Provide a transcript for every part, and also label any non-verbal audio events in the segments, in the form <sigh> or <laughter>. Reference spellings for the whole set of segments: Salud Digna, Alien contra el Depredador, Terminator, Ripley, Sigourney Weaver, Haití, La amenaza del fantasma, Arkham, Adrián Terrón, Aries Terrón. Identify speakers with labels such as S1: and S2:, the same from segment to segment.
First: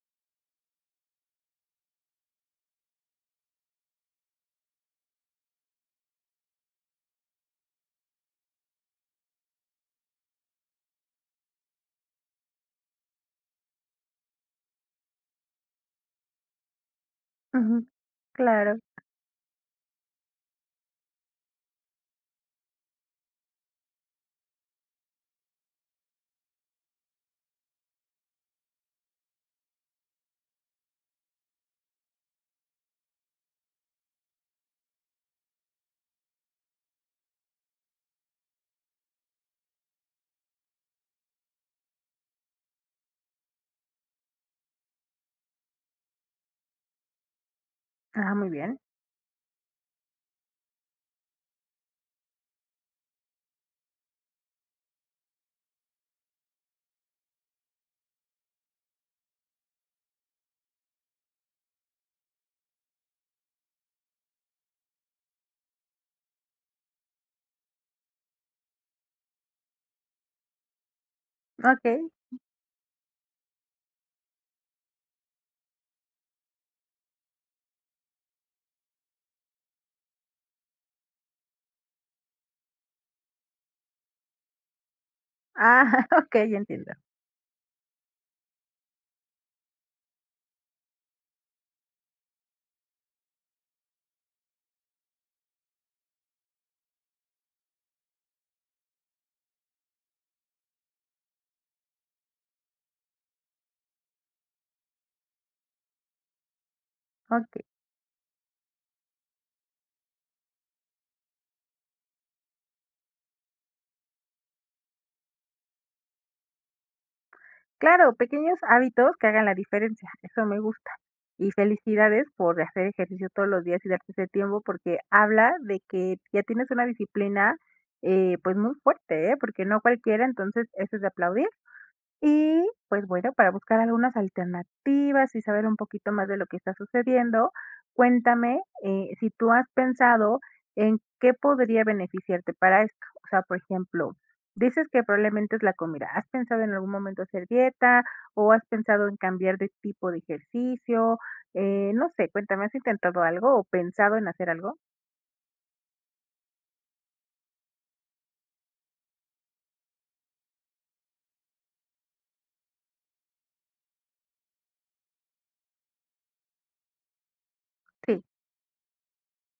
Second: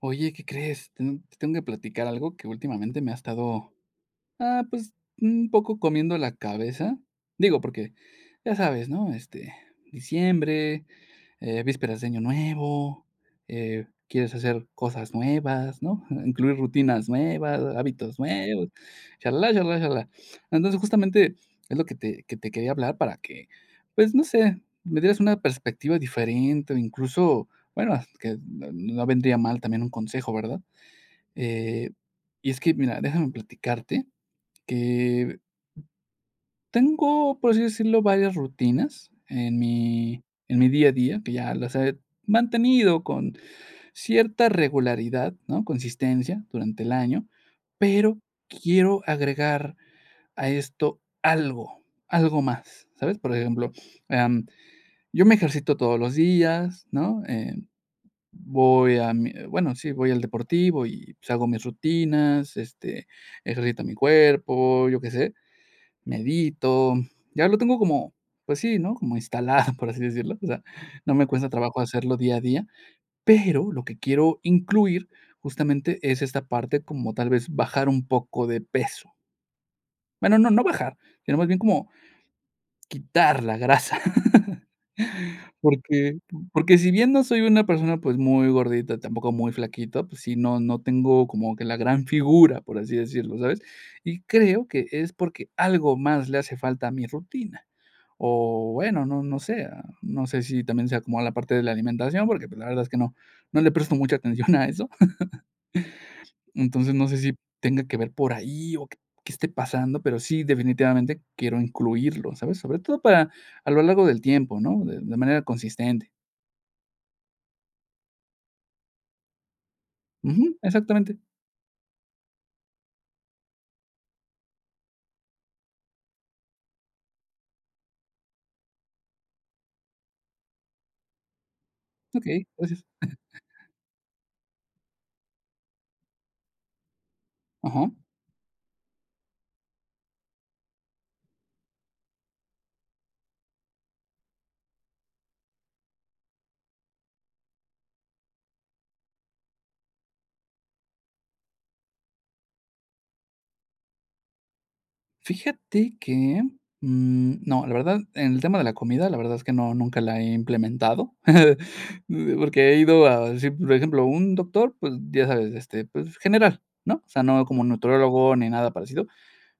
S1: Oye, ¿qué crees? Te tengo que platicar algo que últimamente me ha estado, ah, pues, un poco comiendo la cabeza. Digo, porque ya sabes, ¿no? Este, diciembre, vísperas de Año Nuevo, quieres hacer cosas nuevas, ¿no? <laughs> Incluir rutinas nuevas,
S2: Ujú,
S1: hábitos nuevos,
S2: claro.
S1: shalala, shalala, shalala. Entonces, justamente es lo que te quería hablar para que, pues, no sé, me dieras una perspectiva diferente o incluso, bueno, que no vendría mal también un consejo, ¿verdad? Eh, y es que, mira, déjame platicarte que tengo, por así decirlo, varias rutinas en mi día a día, que ya las he mantenido con cierta regularidad, ¿no? Consistencia durante el año, pero
S2: Ah, muy bien.
S1: quiero agregar a esto algo, algo más, ¿sabes? Por ejemplo, em, yo me ejercito todos los días, ¿no? Em, voy a mi bueno, sí, voy al deportivo y, pues, hago mis rutinas, ejercito mi cuerpo, yo qué sé. Medito, ya lo tengo como, pues sí, ¿no? Como instalado, <laughs> por así decirlo, o sea, no me cuesta trabajo
S2: Okey.
S1: hacerlo día a día, pero lo que quiero incluir justamente es esta parte como tal vez bajar un poco de peso. Bueno, no, no bajar, sino más bien como quitar la grasa. <laughs>
S2: Ah, <laughs>
S1: Porque
S2: ok, ya
S1: porque si
S2: entiendo.
S1: bien no soy una persona, pues, muy gordita, tampoco muy flaquita, pues sí, no tengo como que la gran figura, por así decirlo, ¿sabes? Y creo que es porque algo más le hace falta a mi rutina. O bueno, no sé, no sé si también sea como la parte de la alimentación, porque, pues, la verdad es que no le presto mucha atención a eso. <laughs> Entonces, no sé si
S2: Okey.
S1: tenga que ver por ahí o qué esté pasando, pero sí, definitivamente quiero incluirlo, ¿sabes? Sobre todo para a lo largo del tiempo, ¿no? De manera consistente.
S2: Claro, pequeños hábitos que hagan la diferencia, eso
S1: Ujú,
S2: me gusta.
S1: exactamente.
S2: Y felicidades por hacer ejercicio todos los días y darte ese tiempo, porque habla de que ya tienes una disciplina, pues, muy fuerte, ¿eh? Porque no cualquiera, entonces, eso es de aplaudir.
S1: Okey,
S2: Y,
S1: gracias.
S2: pues bueno, para buscar algunas alternativas y saber un poquito más de lo que está sucediendo,
S1: Ajá.
S2: cuéntame, si tú has pensado en qué podría beneficiarte para esto. O sea, por ejemplo, dices que probablemente es la comida. ¿Has pensado en algún momento hacer dieta o has pensado en cambiar de tipo de ejercicio? No sé, cuéntame, ¿has intentado algo o pensado en hacer algo?
S1: Fíjate que, no, la verdad, en el tema de la comida, la verdad es que no, nunca la he implementado, <laughs> porque he ido a sí, por ejemplo, un doctor, pues, ya sabes, pues, general, ¿no? O sea, no como
S2: Sí.
S1: nutriólogo ni nada parecido,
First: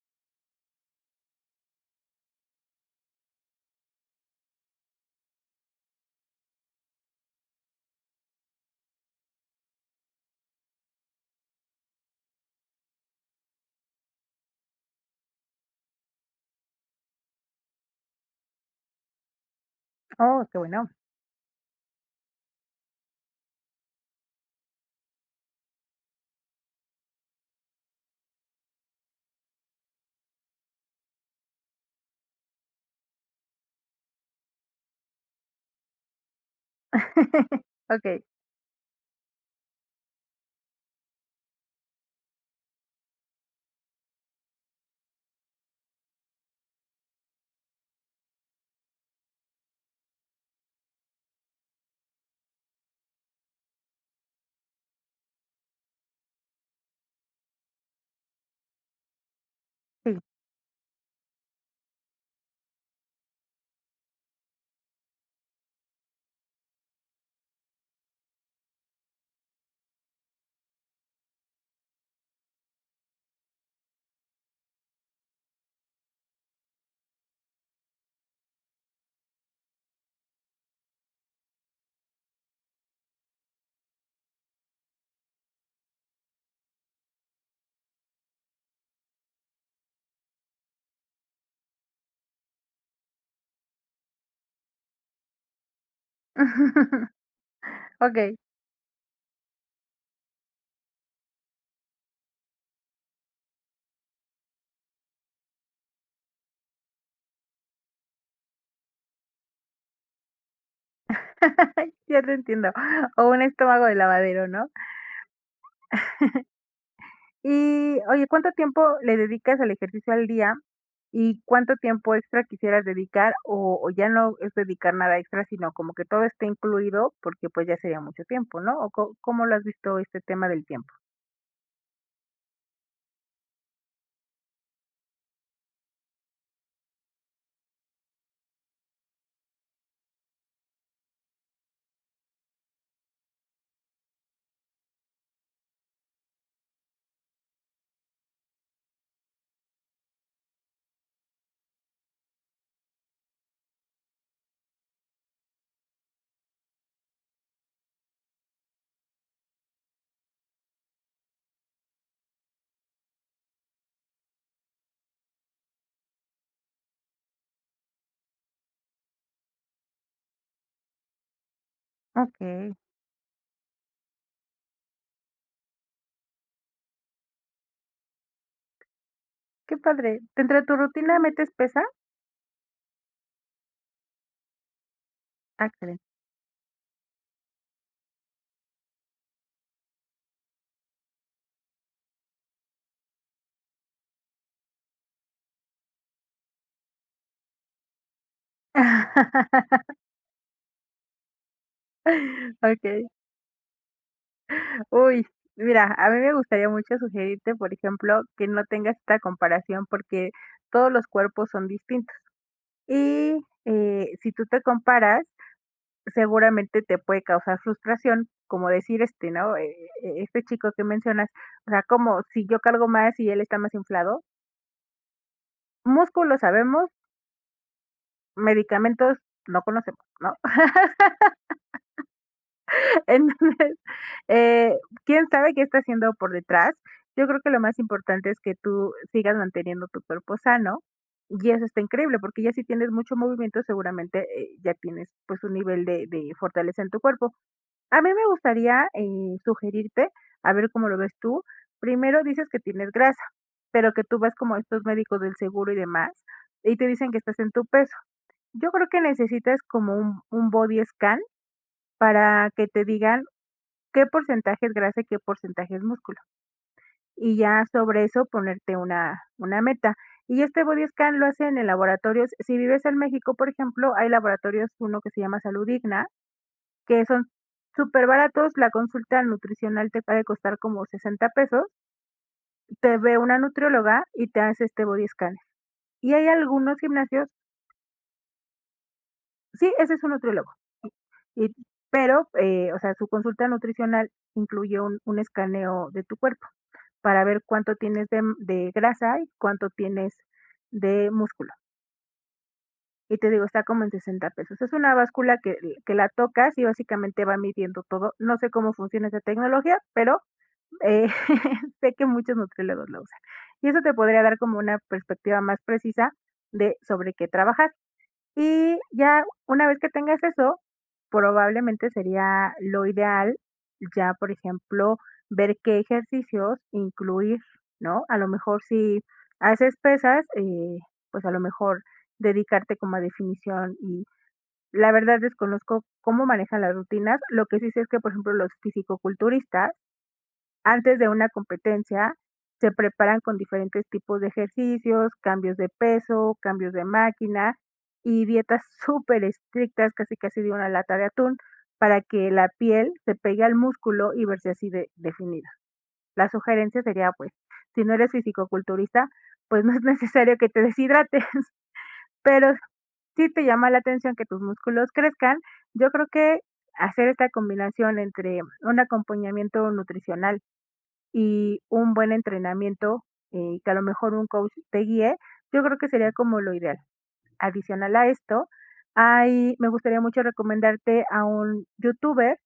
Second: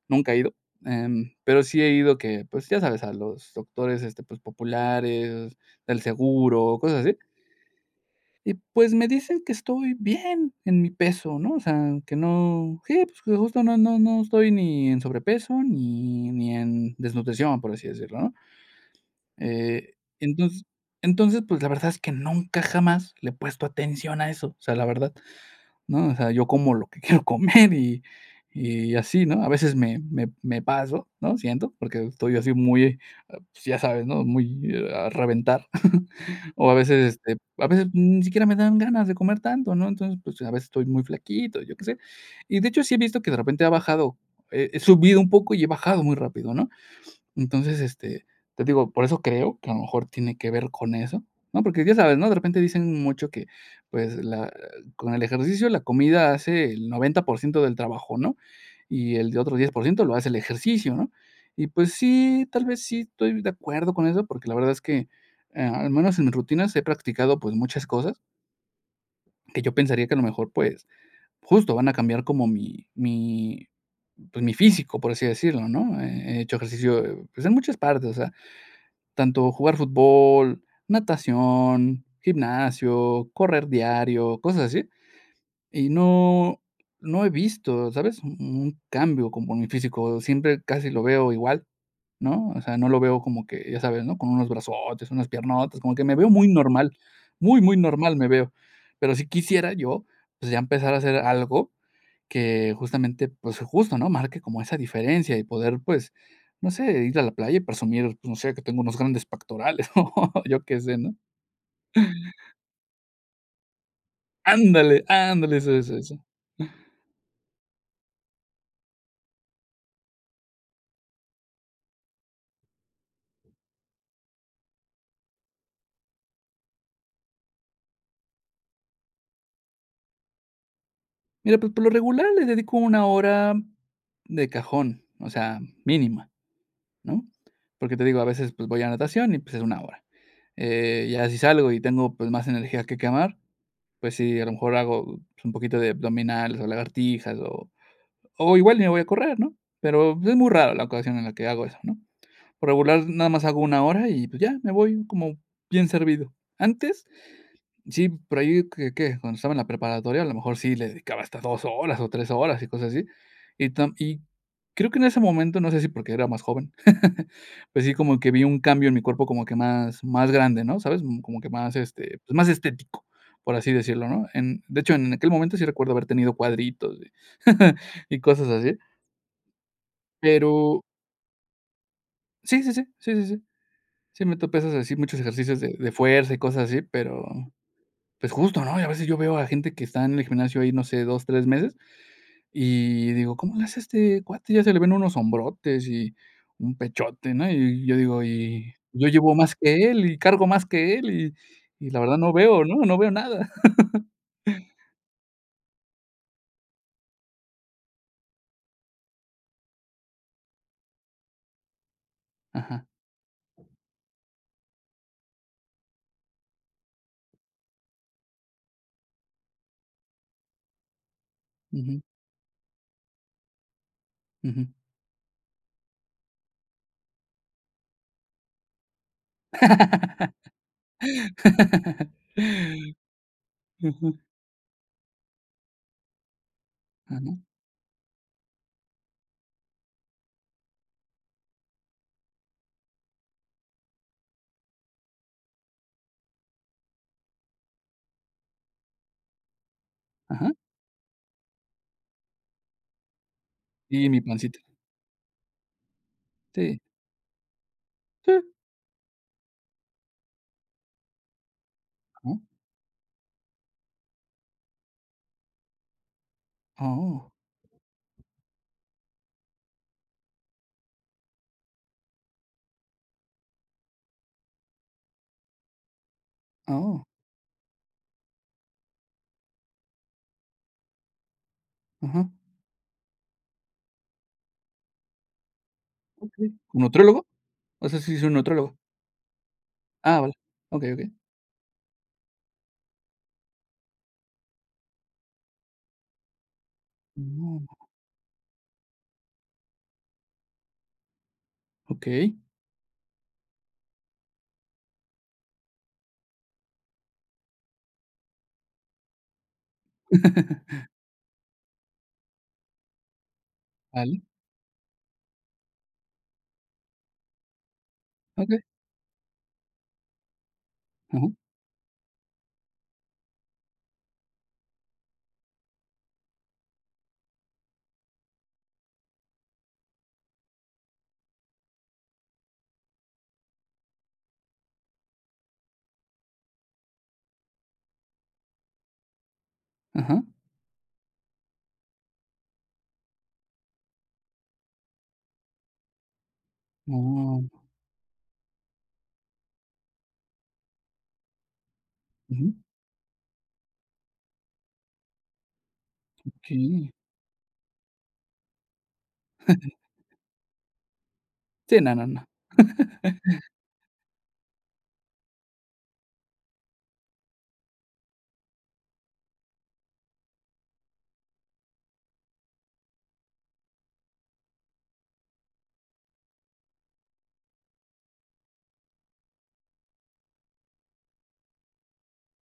S1: nunca he ido, pero sí he ido que, pues, ya sabes, a los doctores, pues, populares, del seguro, cosas así. Y, pues, me dicen que estoy bien en mi peso, ¿no? O sea, que no sí, pues, que justo no estoy ni en sobrepeso ni en desnutrición, por así decirlo, ¿no? Eh,
S2: Oh, qué
S1: entonces
S2: bueno.
S1: entonces, pues, la verdad es que nunca jamás le he puesto atención a eso, o sea, la verdad. ¿No? O sea, yo como lo que <laughs> quiero comer y así, ¿no? A veces me paso, ¿no? Siento, porque estoy así muy, pues, ya sabes, ¿no? Muy, a reventar. <laughs> O a veces, este,
S2: <laughs>
S1: a veces ni
S2: Okey,
S1: siquiera me dan ganas de comer tanto, ¿no? Entonces, pues, a veces estoy muy flaquito, yo qué sé. Y de hecho, sí he visto que de repente ha bajado, he subido un poco y he bajado muy rápido, ¿no? Entonces, te digo, por eso creo que a lo mejor tiene que ver con eso, ¿no? Porque ya sabes, ¿no? De repente dicen mucho que, pues, la con el ejercicio la comida hace el 90% del trabajo, ¿no? Y el de otro 10% lo
S2: sí.
S1: hace el ejercicio, ¿no? Y pues sí, tal vez sí estoy de acuerdo con eso, porque la verdad es que, al menos en mis rutinas he practicado, pues, muchas cosas que yo pensaría que a lo mejor, pues, justo van a cambiar como mi, pues, mi físico, por así decirlo, ¿no? He hecho ejercicio, pues, en muchas partes, o sea, tanto jugar fútbol, natación, gimnasio, correr diario, cosas así, y no he visto, ¿sabes? Un cambio como en mi físico, siempre casi lo veo igual, ¿no? O sea, no lo veo como que, ya sabes, ¿no? Con unos brazotes, unas piernotas, como que me veo muy normal,
S2: <laughs>
S1: muy, muy normal me
S2: Okey.
S1: veo. Pero si quisiera yo, pues, ya empezar a hacer algo que justamente, pues justo, ¿no? Marque como esa diferencia y poder, pues, no sé, ir a la playa y presumir, pues, no sé, que tengo unos grandes pectorales, <laughs> o yo qué sé, ¿no?
S2: Ay, ya te entiendo. O un estómago de lavadero, ¿no?
S1: Ándale, ándale, eso, eso, eso.
S2: Y oye, ¿cuánto tiempo le dedicas al ejercicio al día? ¿Y cuánto tiempo extra quisieras dedicar? O ya no es dedicar nada extra, sino como que todo esté incluido, porque pues ya sería mucho tiempo, ¿no? ¿O cómo lo has visto este tema del tiempo?
S1: Mira, pues, por lo regular le dedico 1 hora de cajón, o sea, mínima, ¿no? Porque te digo, a veces, pues, voy a natación y, pues, es 1 hora. Ya si salgo y tengo, pues, más energía que quemar, pues sí, a lo mejor hago, pues, un poquito de abdominales o lagartijas o igual me voy a correr, ¿no? Pero es muy raro la ocasión en la que hago eso, ¿no? Por regular nada más hago 1 hora y, pues, ya me voy como bien servido. Antes, sí, por ahí que, ¿qué? Cuando estaba en la preparatoria, a lo mejor sí le dedicaba hasta 2 horas o 3 horas y cosas así. Y creo que en ese momento, no sé si porque era más joven, <laughs> pues sí, como que vi un cambio en mi cuerpo como que más grande, ¿no? ¿Sabes? Como que más, pues, más
S2: Ok.
S1: estético, por así decirlo, ¿no? En de hecho, en aquel momento sí recuerdo haber tenido cuadritos y <laughs> y cosas así.
S2: Qué padre. ¿Dentro de tu
S1: Pero
S2: rutina metes pesa?
S1: sí, sí, sí, sí, sí, sí. Sí me topé esos así, muchos ejercicios
S2: Ah,
S1: de
S2: excelente.
S1: fuerza y cosas así, pero, pues, justo, ¿no? Y a veces yo veo a gente que está en el gimnasio ahí, no sé, 2 3 meses, y digo: "¿Cómo le hace este cuate? Ya se le ven unos hombrotes y un pechote", ¿no? Y yo digo: "Y yo llevo más que
S2: <laughs>
S1: él, y cargo más que él, y la verdad no veo, ¿no? No
S2: Ok.
S1: veo nada". <laughs>
S2: Uy, mira, a mí me gustaría mucho sugerirte, por ejemplo, que no tengas esta comparación porque todos los cuerpos son distintos.
S1: Ajá.
S2: Y si tú te comparas, seguramente te puede causar frustración, como decir este, ¿no? Este chico que mencionas, o sea,
S1: Ujú,
S2: como si yo cargo más y él está más inflado.
S1: ujú.
S2: Músculo sabemos, medicamentos no conocemos, ¿no?
S1: <laughs>
S2: <laughs> Entonces,
S1: Ujú.
S2: Eh, quién sabe qué está haciendo por detrás. Yo
S1: Ajá,
S2: creo que lo más importante es que tú sigas manteniendo tu cuerpo sano y eso está increíble, porque ya si tienes mucho movimiento, seguramente ya tienes pues un nivel de fortaleza en tu cuerpo. A mí me gustaría sugerirte,
S1: ajá.
S2: a ver cómo lo ves tú. Primero dices que tienes grasa, pero que
S1: Y
S2: tú
S1: mi
S2: vas como
S1: pancita.
S2: a estos médicos del seguro y demás, y
S1: Sí.
S2: te dicen que estás en tu peso.
S1: Sí.
S2: Yo creo que necesitas como un body scan
S1: Ajá.
S2: para que te digan qué porcentaje es grasa y qué porcentaje es músculo.
S1: Oh.
S2: Y ya sobre eso ponerte una meta. Y este body scan lo hacen en laboratorios. Si vives en México, por ejemplo, hay laboratorios, uno que se llama Salud Digna, que
S1: Oh,
S2: son súper baratos. La consulta nutricional te puede costar como 60 pesos.
S1: ajá.
S2: Te ve una nutrióloga y te hace este body scan. Y hay
S1: Ok.
S2: algunos
S1: ¿Un nutriólogo?
S2: gimnasios,
S1: O sea, sí es un nutriólogo.
S2: sí, ese es un
S1: Ah, vale.
S2: nutriólogo.
S1: Okey, okey.
S2: Y, pero, o sea, su consulta nutricional incluye un escaneo de tu cuerpo, para ver cuánto
S1: Oh,
S2: tienes de grasa y cuánto tienes de músculo.
S1: okey.
S2: Y te digo, está como en 60 pesos. Es una báscula que la tocas y básicamente va midiendo todo. No sé cómo funciona esa tecnología, pero
S1: <laughs>
S2: eh, <laughs> sé que muchos nutriólogos la usan. Y eso te
S1: Vale,
S2: podría dar como una perspectiva más precisa de sobre qué trabajar.
S1: okey.
S2: Y ya una vez que tengas eso,
S1: Ajá,
S2: probablemente sería lo ideal ya, por ejemplo, ver qué ejercicios incluir, ¿no? A lo mejor si haces pesas, pues a lo mejor dedicarte como a definición y la verdad desconozco cómo manejan las rutinas. Lo que sí sé es que, por ejemplo, los fisicoculturistas
S1: ajá.
S2: antes de una competencia, se preparan con diferentes tipos de ejercicios, cambios de peso, cambios de
S1: Oh,
S2: máquina y dietas <laughs> súper estrictas, casi casi de una lata de atún, para que la
S1: ujú.
S2: piel se pegue al músculo y verse así de definida. La sugerencia
S1: Okey.
S2: sería, pues, si no eres fisicoculturista, pues no es necesario que te deshidrates, <laughs>
S1: Sí, no, no, no.
S2: pero si te llama la atención que tus músculos crezcan, yo creo que hacer esta combinación entre un acompañamiento nutricional y un buen entrenamiento, y que a lo mejor un coach te guíe, yo creo que sería como lo ideal. Adicional a esto, hay me gustaría mucho recomendarte a un youtuber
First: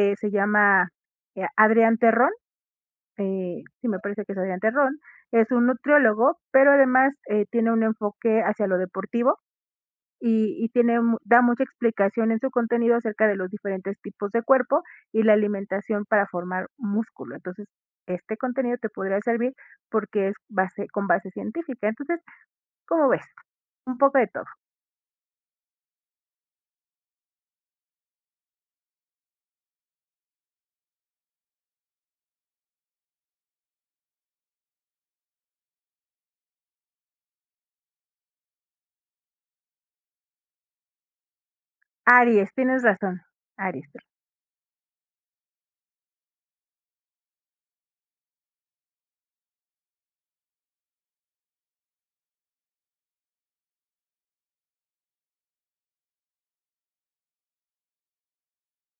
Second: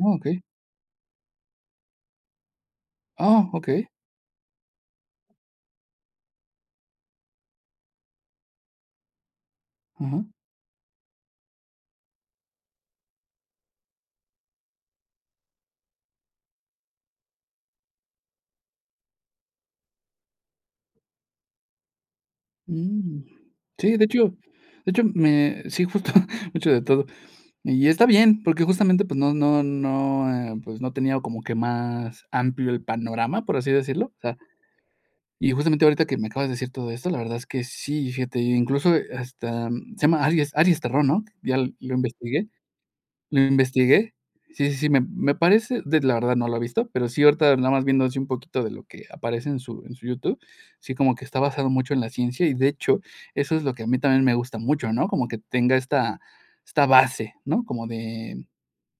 S1: Oh,
S2: se
S1: okey.
S2: llama, Adrián Terrón,
S1: Ah, okey.
S2: sí, me parece que es Adrián Terrón, es un nutriólogo, pero además, tiene un enfoque hacia lo deportivo.
S1: Ajá.
S2: Y tiene mu da mucha explicación en su contenido acerca de los diferentes tipos de cuerpo y la alimentación para formar músculo. Entonces, este contenido te podría servir porque es base con base científica. Entonces, ¿cómo
S1: Mm.
S2: ves?
S1: Sí,
S2: Un
S1: de
S2: poco de
S1: hecho
S2: todo.
S1: de hecho, me sí, justo, <laughs> mucho de todo. Y está bien, porque justamente, pues, pues, no tenía como que más amplio el panorama, por así decirlo. O sea, y justamente ahorita que me acabas de decir todo esto, la verdad es que sí, fíjate, incluso hasta se llama Aries Terrón, ¿no? Ya lo investigué,
S2: Aries, tienes razón,
S1: lo
S2: Aries.
S1: investigué. Sí, sí, sí, me parece, de la verdad no lo he visto, pero sí ahorita nada más viendo así un poquito de lo que aparece en su YouTube, sí como que está basado mucho en la ciencia y de hecho eso es lo que a mí también me gusta mucho, ¿no? Como que tenga esta base, ¿no? Como de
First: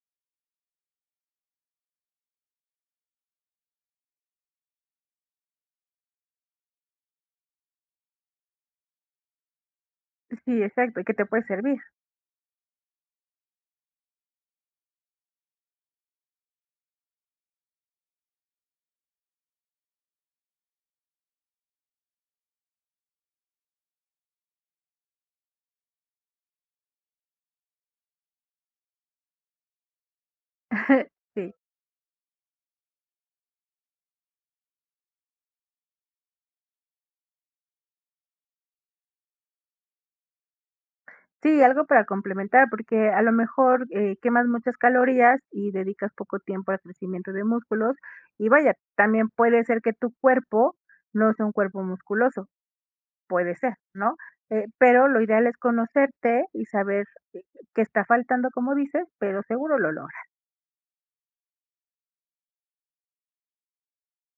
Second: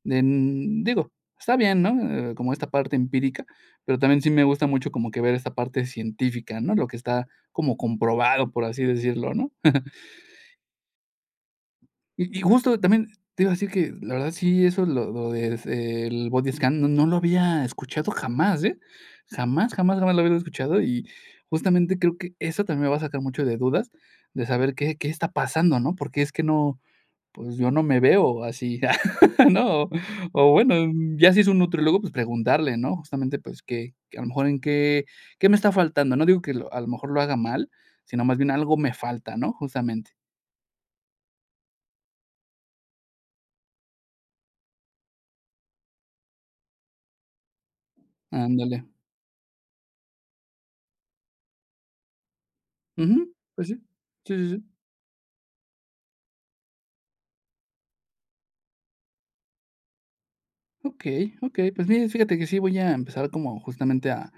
S1: en digo, está bien, ¿no? Como esta parte empírica, pero también sí me gusta mucho como que ver esta parte científica, ¿no? Lo que está como comprobado, por así decirlo, ¿no? <laughs>
S2: Sí, exacto, y que te puede servir.
S1: Y justo también te iba a decir que la verdad sí, eso lo de s el body scan no lo había escuchado jamás, ¿eh? Jamás, jamás, jamás lo había escuchado y justamente creo que eso también me va a sacar mucho de dudas de saber qué está pasando, ¿no? Porque es que no pues yo no me veo así, <laughs> ¿no? O bueno,
S2: <laughs>
S1: ya si es
S2: Sí.
S1: un nutriólogo, pues preguntarle, ¿no? Justamente, pues que a lo mejor en qué me está faltando. No digo que lo a lo mejor lo haga mal, sino más bien algo me falta, ¿no? Justamente.
S2: Sí, algo para complementar, porque a lo mejor, quemas muchas calorías y dedicas poco tiempo al crecimiento de músculos. Y vaya,
S1: Ándale.
S2: también puede ser que tu cuerpo no sea un cuerpo musculoso.
S1: Ujú.
S2: Puede
S1: Pues sí.
S2: ser, ¿no?
S1: Sí, sí, sí.
S2: Pero lo ideal es conocerte y saber qué qué está faltando, como dices, pero seguro lo logras.
S1: Okey, okey. Pues mira, fíjate que sí voy a empezar como justamente a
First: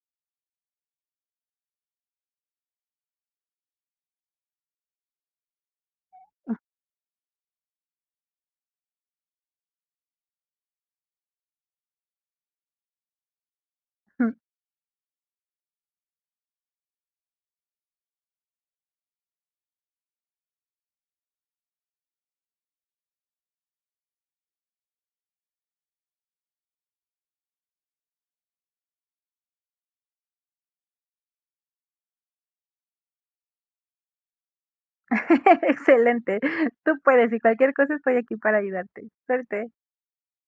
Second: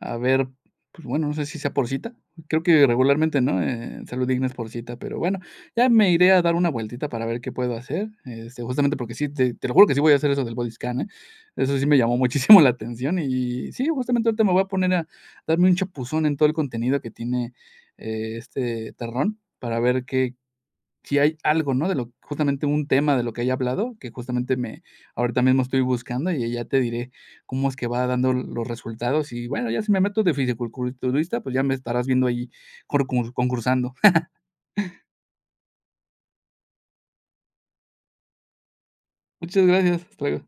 S1: A ver, pues bueno, no sé si sea por cita. Creo que regularmente, ¿no? Salud Digna es por cita, pero bueno, ya me iré a dar una
S2: <laughs>
S1: vueltita para ver qué puedo hacer. Justamente porque sí, te lo juro que sí voy a hacer eso del body scan, ¿eh? Eso sí me llamó muchísimo <laughs> la atención. Y sí, justamente ahorita me voy a poner a darme un chapuzón en todo el contenido que tiene este Terrón para ver qué, si hay algo, ¿no? De lo justamente un tema de lo que haya hablado, que justamente me ahorita mismo estoy buscando y ya te diré cómo es que va dando los resultados. Y bueno, ya si me meto de fisicoculturista, pues ya me estarás viendo ahí concursando. <laughs>
S2: Excelente. Tú puedes y cualquier cosa estoy aquí para ayudarte.
S1: Muchas
S2: Suerte.
S1: gracias. Hasta luego.